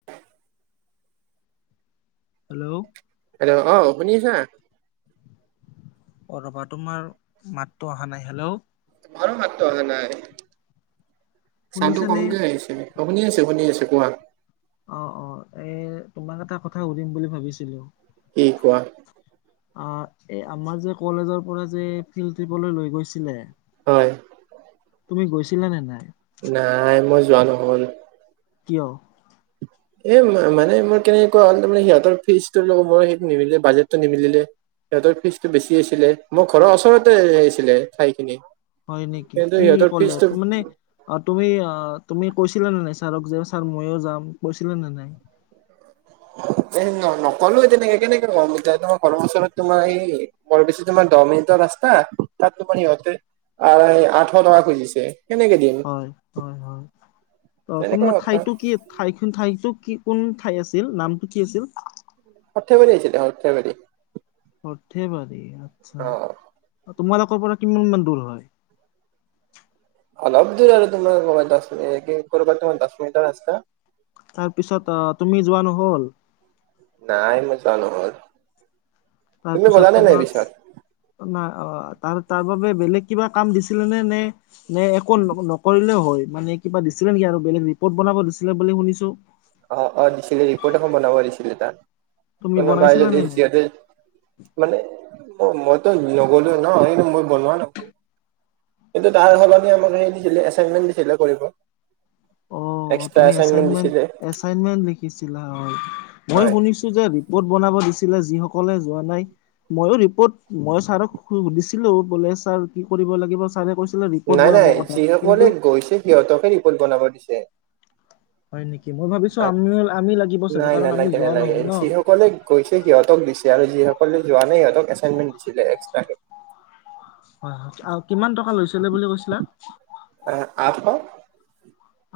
[inaudible] Hello. Hello অ', শুনিছা। অ', ৰবা তোমাৰ মাতটো অহা নাই হেল্ল'। তোমাৰো মাতটো অহা নাই চাউণ্ডটো শুনিছানে কমকে আহিছে। অ', শুনি আছোঁ শুনি আছোঁ কোৱা। অ', অ', এ তোমাক এটা কথা সুধিম বুলি ভাবিছিলোঁ। কি কোৱা। এই আমাৰ যে কলেজৰ পৰা যে ফিল্ড ট্ৰিপলৈ লৈ গৈছিলে হয়। তুমি গৈছিলা নে নাই? নাই মই যোৱা নহ'ল। কিয়? এ মানে মোৰ কেনেকুৱা হ'ল তাৰে সিহঁত ফিজটোৰ লগত মই সে নিমিলে বাজেটটো নিমিলিলে। সিহঁতৰ ফিজটো বেছি আছিলে মোৰ ঘৰৰ ওচৰতে আছিলে ঠাইখিনি। হয় নেকি কিন্তু কি সিহঁতৰ কলে ফিজটো ত' মানে অ', তুমি তুমি কৈছিলা নে নাই ছাৰক যে ছাৰ ময়ো যাম কৈছিলে নে নাই? এ ন নকলো তেনেকে কেনেকে কম এতিয়া তোমাৰ ঘৰৰ ওচৰত তোমাৰ এই বৰ বেছি তোমাৰ দহ মিনিটৰ ৰাস্তা তাত তোমাৰ ইহঁতে আ আঠশ টকা খুজিছে কেনেকে দিম হয়, হয়, হয় তেনেকুৱা তোমাৰ কথা ঠাইতো কি? ঠাইখন ঠাইতো কি কোন ঠাই আছিল নামটো কি আছিল? সথেবাৰী আছিলে সথেবাৰী। সৰ্থেবাৰী আচ্ছা অ তোমালোকৰ পৰা কিমান মান দূৰ হয়? অলপ দূৰ আৰু তোমাৰ মোৰ আন্দাজ একে ক'ৰবাত তোমাৰ দহ মিনিটৰ ৰাস্তা। তাৰপিছত অ', তুমি যোৱা নহ'ল। নাই মই যোৱা নহ'ল, তুমি গ'লা নাই নাই পিছত? নাই অ', তাৰ তাৰ বাবে বেলেগ কিবা কাম দিছিলে নে? নে একো নকৰিলে হয় মানে কিবা দিছিলে নেকি আৰু বেলেগ ৰিপৰ্ট বনাব দিছিলে বুলি শুনিছো? অ', অ' দিছিলে ৰিপৰ্ট এখন বনাব দিছিলে তাৰ। তুমি কোনো বাই বনাইছিলা নে নাই যদিহতে মানে অ' মইতো নগলো ন, মই বনোৱা নহয় কিন্তু তাৰ সলনি আমাক হেৰি দিছিলে এাচানমেন্ দিছিলে কৰিব। এক্সট্ৰা এছাইনমেণ্ট দিছিলে। এচাইনমেণ্ট লিখিছিলা হয়, মইয়ো হয় শুনিছি টো যে ৰিপৰ্ট বনাব দিছিলে যিসকলে যোৱা নাই মইয়ো ৰিপৰ্ট, মই ছাৰক সুধছিলো বোলে ছাৰ কি কৰিব লাগিব, ছাৰে কৈ নাই নাই যিসকলে গৈছে সিহঁতকে ৰিপৰ্ট বনাব দিছে। হয় নেকি মই ভাবিছো আমিও আমি লাগিব চাগে নাই কাৰণ নাই আমি লাগে নাই যোৱা লাগে নহল ন যিসকলে কৈছে সিহঁতক দিছে আৰু যিসকলে যোৱা নাই সিহঁতক এচাইনমেন্ট দিছিলে এক্সট্ৰাকে। হয়, হয় আৰু কিমান টকা লৈছিলে বুলি কৈছিলা? আঠশ।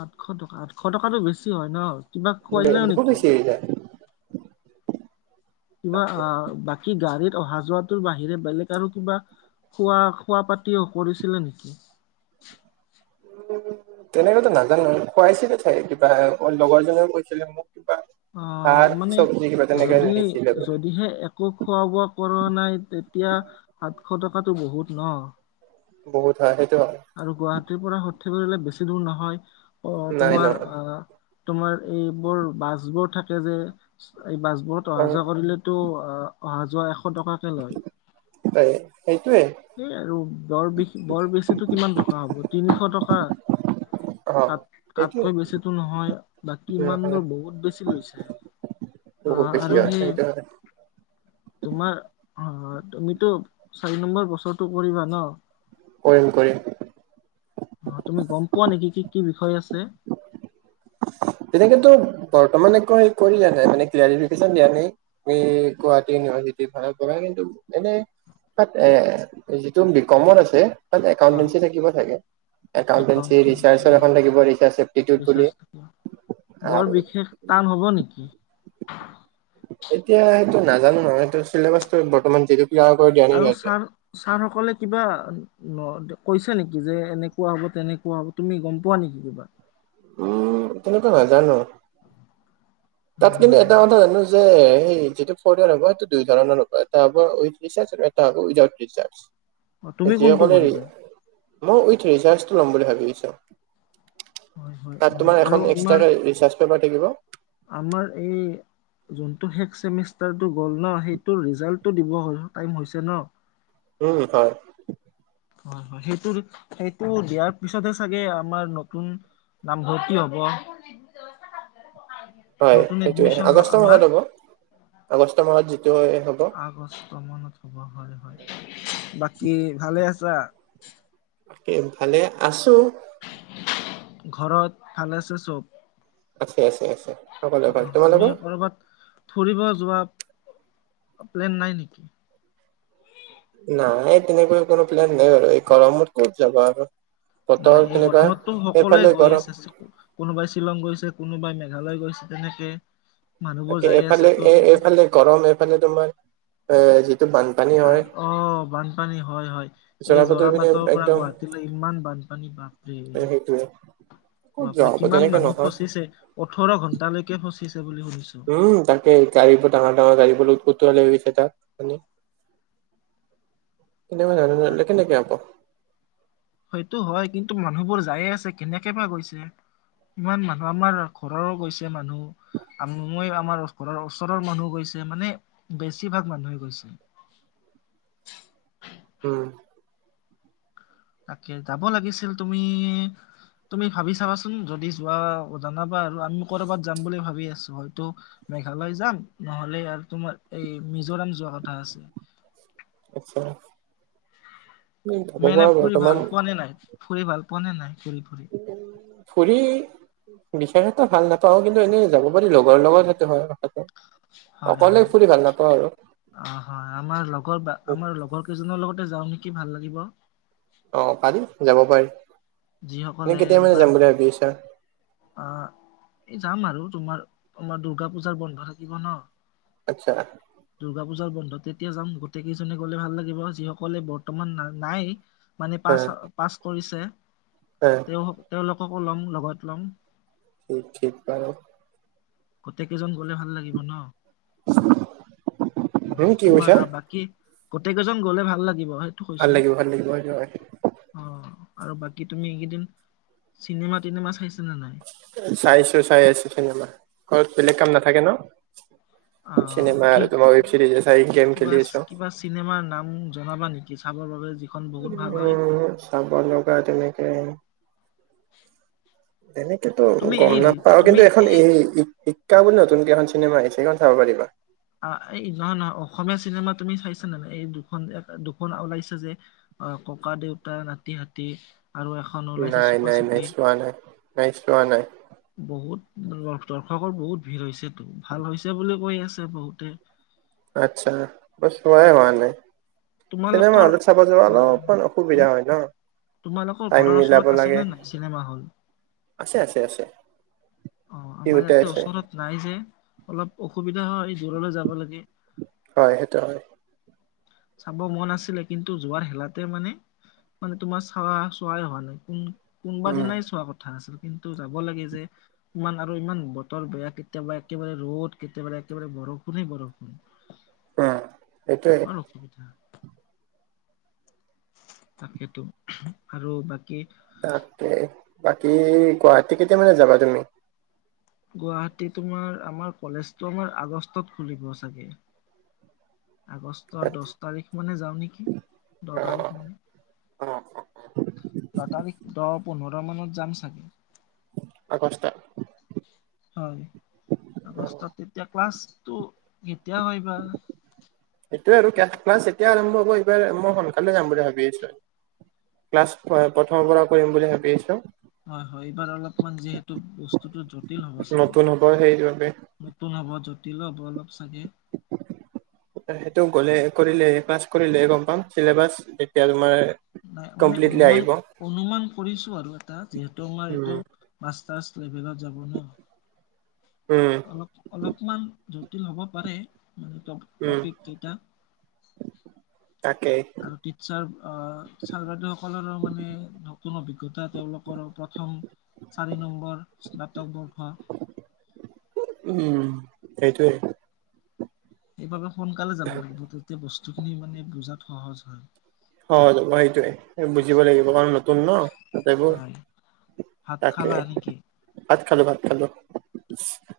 আঠশ টকা, আঠশ টকাতটো বেছি হয় ন, কিবা বে- খুৱালে বহুত নেকি? বেছি হৈ যায় কিবা তাকে আহ বাকী গাড়ীত অহা যোৱাটোৰ বাহিৰে বেলেগ আৰু কিবা? খোৱা খোৱা পাতিও কৰিছিলে নেকি? উম। তেনেকেতো নাজানো খুৱাইছিলে চাই কিবা লগৰ জনেও কৈছিলে মোক কিবা অ' ভাত মানে চব্জি কিবা তেনেকে যদি নিছিলে বোলে যদিহে আকৌ খোৱা বোৱা কৰা নাই তেতিয়া আঠশ টকাটো বহুত ন? বহুত হয়, সেইটো হয়। আৰু গুৱাহাটীৰ পৰা সৰ্থেবাৰী বাৰিলে বেছি দূৰ নহয়। আহ নাই তোমাৰ নহয় আহ তোমাৰ এইবোৰ বাছবোৰ থাকে যে, এই বাছবোৰত অ অহা যোৱা কৰিলে টো অ অহা যোৱা এশ টকা কে লয়, তাই সেইটোৱে সেই আৰু বৰ বে বৰ বেছিতো টকা হ'ব তিনিশ টকা অ তাত সেইটোৱে তাতকৈ বেছিটো নহয় বাকী ইমান নহয় বোৰ বহুত বেছি লৈছে। বহুত অ' বেছি আৰু হয় সেই সেইটো হয় তোমাৰ হয় হয়। তুমিতো চাৰি নম্বৰ বছৰটো কৰিবা ন? কৰিম, কৰিম। অ' তুমি গ'ম পোৱা নেকি কি কি বিষয় আছে? তেনেকেতো বৰ্তমান একো কৰিলানে নাই মানে ক্লাৰিফিকেশ্যন দিয়া নাই। মি গুৱাহাটী ইউনিভাৰ্চিটি ভাল পঢ়া কিন্তু এনে। তাত এ যিটো বিকমত আছে হয় একাউণ্টেিঞ্চ থাকিবা চগে, একাউণ্টেঞ্চি ৰিৰ্ছাছৰ এখন থাকিব ৰিৰ্ছাছ চবষ্টিটিউট ৰিচাৰ্চ বুলি থাকে। বৰ আৰু বিশেষ টান হ'ব নেকি? এতিয়া সেইটো নাজানো নহয় এইটো চিলেবাচটো বৰ্তমান যিটো কিউআৰ কৰি দিয়া। নাই আৰু সিহঁতে। ছাৰ ছাৰ সকলে কিবা কৈছে নেকি যে এনেকুৱা হ'ব তেনেকুৱা হ'ব তুমি গ'ম পোৱা নেকি কিবা? উম তেনেকুৱা নাজানো। তাত কিন্তু হয় এটা হয় কথা জানো যে সেই যিটো ৰ্ফট ইয়েৰ হ'ব, সেইটো দুই ধৰণৰ হ'ব, এটা হ'ব উইথ ৰিচাৰ্জ আৰু এটা হ'ব উইথআউট ৰিচাৰ্জ। অ তুমি কোনটো যিসকলে, কৰিবা? মই উইথ ৰিৰ্চাজ লম বুলি ভাবিছো। হয় হয় তাত হয় তোমাৰ আৰু এখন আমাৰ এক্সট্ৰাকে ৰিচাৰ্জ পেপাৰ থাকিব। আমাৰ এই যোনটো শেষ চেমিষ্টাৰটো গ'ল ন সেইটোৰ ৰিজাল্টটো দিব টাইম হৈছে ন? উম, হয়। হয়, হয় সেইটো সেইটো দিয়াৰ পিছতহে চাগে আমাৰ নতুন নামভৰ্তি হব। হয় নতুন সেইটোৱে এডমিশন আগষ্ট আমাৰ মাহত হ'ব, আগষ্ট মাহত যিটো হ'ব। আগষ্ট মানত হ'ব হয়, হয়। বাকী ভালে আছা? বাকী ভালে আছোঁ। ঘৰত ভালে আছে চব? আছে-আছে-আছে সকলোৱে ভাল। তুমি তোমালোকৰ? কৰ'বাত ফুৰিব যোৱা প্লেন নাই নেকি? নাই তেনেকৈ কোনো প্লেন নাই বাৰু, এই গৰমত ক'ত যাবা আৰু। বতৰ নাই-নাই, এই তেনেকুৱা গৰমততো সকলোৱে এইফালে গৈ গৰম আছে। কোনোবাই শ্বিলং গৈছে, কোনোবাই মেঘালয় গৈছে, তেনেকে। মানুহবোৰ তাকে যাই আছে এফালে ত এ-এইফালে গৰম, এইফালে তোমাৰ এ যিটো বান আৰু অহ, বানপানী হয়, হয়। জৰা এই পাতৰ পিনে যোৰাবাটৰ পৰা একদম গুৱাহাটীলৈ ইমান বানপানী পাম। এ সেইটোৱে। ক'ত যোৱা বাপৰে হ'ব কিমান তেনেকে মানুহ নহয় ফচিছে, ওঠৰ ঘন্টালৈকে ফচিছে বুলি শুনিছোঁ। উম, তাকে গাড়ীবোৰ ডাঙৰ-ডাঙৰ গাড়ীবোৰ ওটোৱালৈ গৈছে তাত মানে। [inaudible] [unintelligible] সেইটো হয়, কিন্তু মানুহবোৰ যায়ে আছে কেনেকে বা গৈছে। ইমান মানুহ আমাৰ ঘৰৰো গৈছে মানুহ। মই আমাৰ ঘৰৰ ওচৰৰ মানুহ গৈছে, মানে বেছিভাগ মানুহে গৈছে। উম। তাকে যাব লাগিছিল, তুমি তুমি ভাবি চাবাচোন, যদি যোৱা জনাবা আৰু আমি কৰ'বাত যাম বুলি ভাবি আছোঁ হয়তো মেঘালয় যাম নহ'লে আৰু তোমাৰ এই মিজোৰাম যোৱা কথা আছে। আচ্ছা উম, যাব তুমি এনে পৰা ফুৰি ভাল বৰ্তমান পোৱা নে নাই ফুৰি ভাল পোৱানে নাই ফুৰি-ফুৰি? ফুৰি বিশেষ এটা ভাল নাপাওঁ কিন্তু এনেই যাব পাৰি লগৰ লগত সেইটো হয় কথাটো। অকলে ফুৰি ভাল নাপাওঁ আৰু। অহ, হয় আমাৰ লগৰ বা আমাৰ লগৰ কেইজনৰ লগতে যাওঁ নেকি ভাল লাগিব। অহ, পাৰিম যাব পাৰি। যিসকলে এনেই কেতিয়া মানে যাম বুলি ভাবি আছা? অহ, এই যাম আৰু তোমাৰ, তোমাৰ দুৰ্গা পূজাৰ বন্ধ থাকিব ন'। আচ্ছা। দূৰ্গা পূজাৰ বন্ধ তেতিয়া যাম, গোটেই কেইজনে গ'লে ভাল লাগিব যিসকলে বৰ্তমান না-নাই। মানে পাছ-পাছ কৰিছে। হয়। তেওঁ-তেওঁলোককো ল'ম লগত ল'ম। ঠি-ঠিক বাৰু। গোটকেইজন গ'লে ভাল লাগিব ন'। হম কি কৈছা তোমাৰ আৰ বাকী, গোটেই কেইজন গ'লে ভাল লাগিব। ভাল লাগিব, ভাল লাগিব সেইটো হয়। অহ, আৰু বাকী তুমি এইকেইদিন, চিনেমা-টিনেমা চাইছানে নাই? চাইছোঁ চাই আছোঁ চিনেমা। ঘৰত বেলেগ কাম নাথাকে ন'। আহ চিনেমা কি আৰু তোমাৰ ৱেব চিৰিজ এ চাই গেম কিবা খেলি আছোঁ। কিবা চিনেমাৰ নাম জনাবা নেকি চাবৰ বাবে যি উম, চাব লগা তেনেকে [unintelligible] তেনেকেতো তুমি গম এই নাপাওঁ তুমি কিন্তু এখন এই বুলি নতুনকে এখন চিনেমা আহিছে, সেইখন চাব পাৰিবা। অহ, এই নহয়-নহয় অসমীয়া চিনেমা তুমি চাইছানে নাই, এই দুখন এক দুখন ওলাইছে যে। অহ, ককা-দেউতা নাতি-হাতী আৰু এখন ওলাইছে চুপা নাই-নাই-নাই চুপি চোৱা নাই, নাই চোৱা নাই। বহুত দ দৰ্শকৰ বহুত ভিৰ হৈছেতো। ভাল হৈছে বুলি কৈ আছে বহুতে আচ্ছা মই চোৱাই হোৱা নাই চিনেমা তোমালোকৰ হলত চাব যোৱা অ অলপমান অসুবিধা হয় ন। তোমালোকৰ টাইম ঘৰৰ মিলাব ওচৰত লাগে। আছেনে নাই চিনেমা হল? আছে আছে আছে অঁ, আমাৰ ইহঁতে ইয়াতে আছে ওচৰত নাই যে অলপ অসুবিধা হয় দূৰলৈ যাব লাগে। হয় সেইটো হয় চাব মন আছিলে কিন্তু যোৱাৰ এলাহতে মানে মানে তোমাৰ চৱা চোৱাই হোৱা নাই কোন কোনোবা উম দিনাই চোৱা কথা আছ কিন্তু যাব লাগে যে ইমান আৰু ইমান বতৰ বেয়া, কেতিয়াবা একেবাৰে ৰ'দ, কেতিয়াবাৰে একেবাৰে বৰষুণেই বৰষুণ। তে বৰ অসুবিধা। তাকেতো আৰু বাকী? তাকে, বাকী কোৱা তে কেতিয়া মানে যাবা তুমি? গুৱাহাটী তোমাৰ আমাৰ কলেজ তমাৰ আমাৰ আগষ্টত খুলিব চাগে। অ আগষ্টৰ দছ তাৰিখ মানে যাওঁ নেকি দহ তাৰিখ মানে। অঁ অঁ দহ তাৰিখ দহ, পোন্ধৰ মানত যাম চাগে। আগষ্ট। হয় আগষ্টত তেতিয়া ক্লাছটো। কেতিয়া কৰিবা সটোয়ে আৰু কাল ক্লাছ এতিয়া আৰম্ভ হ'ব, এইবাৰ মই সোনকালে যাম বুলি ভাবি আছো। ক্লাছ ‌প‌ এ প্ৰথমৰ পৰা কৰিম বুলি ভাবি আছো। হয় হয়। এইবাৰ অলপমান যিহেতু বস্তুটো জটিল হ'ব চাগে। নতুন হ'ব সেইবাবে নতুন হ'ব জটিলো হ'ব অলপ চাগে। সেইটো গ'লে কৰিলে পাছ কৰিলে গ'ম পাম চিলেবাছ যেতিয়া তোমাৰ নাই মানে কমপ্লিটলি অনুমান, আহিব অনুমান কৰিছো আৰু এটা যিহেতু আমাৰ উম এইটো মাষ্টাৰছ লেভেলত যাব ন। উম। অলপ অলপমান জটিল হ'ব পাৰে মানে। ‌ উম ত উম তাকেহে। আৰু টিটচাৰ আহ ছাৰ বাইদেও সকলৰো মানে নতুন অভিজ্ঞতা তেওঁলোকৰ প্ৰথম চাৰি নম্বৰ স্নাতক বৰ্ষ। উম সেইটোয়ে। সেইবাবে সোনকালে যাব লাগিব, তেতিয়া বস্তুখিনি মানে বুজাত সহজ হয়। সহজ হ'ব। সেইটোৱেই বুজিব লাগিব কাৰণ নতুন ন তাতেবোৰ হয় ভাত খালা নেকি? ভাত খালো, ভাত খালো।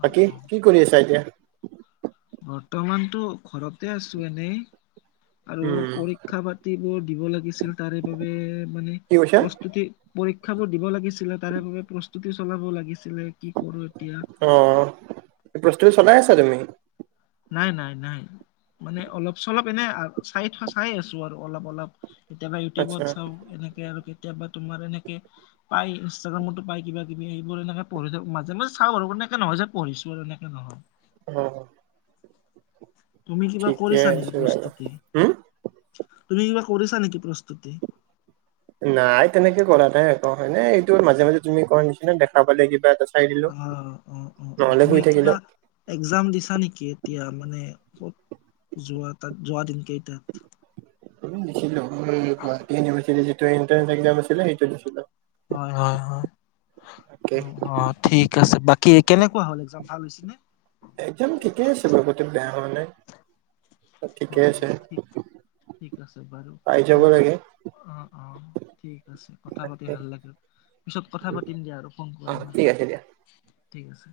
অ', বাকী অ', কি কৰি আছা এতিয়া? বৰ্তমানতো ঘৰতে আছো এনেই। আৰু উম পৰীক্ষা পাতিবোৰ দিব লাগিছিল, তাৰে বাবে মানে কি কৈছা প্ৰস্তুতি পৰীক্ষাবোৰ দিব লাগিছিলে তাৰে বাবে প্ৰস্তুতি চলাব লাগিছিলে, কি কৰো এতিয়া? অঁ, প্ৰস্তুতি চলাই আছা তুমি? নাই নাই নাই মানে, অলপ চলপ এনে আ চাই থোৱা চাই আছো আৰু অলপ অলপ। কেতিয়াবা ইউটিউবত আচ্ছা চাওঁ। এনেকে আৰু কেতিয়াবা তোমাৰ এনেকে পাই ইনষ্টাগ্ৰামতো পাই কিবা কিবি এইবোৰ এনেকে পঢ়ি থা, মাজে মাজে চাওঁ বাৰু এনেকে নহয় যে পঢ়িছো আৰু এনেকে নহয়। অঁ। তুমি কিবা ঠিকে কৰিছা নেকি আছে বাৰু প্ৰস্তুতি, হম তুমি কিবা কৰিছা নেকি প্ৰস্তুতি? নাই তেনেকে কৰা নাই একো, এনেই এইটোৰ মাজে মাজে তুমি কৰা নিচিনা দেখা পালে কিবা এটা- চাই দিলো অহ' অঁ অঁ অঁ, নহ'লে তুমি শুই থাকিলো কিবা- এক্জাম দিছা নেকি? এতিয়া মানে, যোৱা [inaudible] তাত যোৱা দিন কেইটাত দিছিলো, গুৱাহাটী ইউনিভাৰ্চিটিৰ যিটো এট্ৰেন্ একাম আছিলে, সেইটো দিছিলো। হয় হয় হয়, তাকে হয়। ঠিক আছে, বাকী কেনেকুৱা হ'ল এক্জাম ভাল হৈছে নে? একদম ঠিকে আছে, বগতে [inaudible] বেয়া হোৱা নাই। ঠিকে হয় আছে হয়, ঠিক ঠিক আছে বাৰু, পাই যাব তোমাল লাগে অ অ', ঠিক আছে, কথা পাতি তাকে ভাল লাগিল। পিছত কথা পাতিম দিয়া আৰু ফোন অ কৰিম আৰু ঠিক আছে দিয়া ঠিক আছে।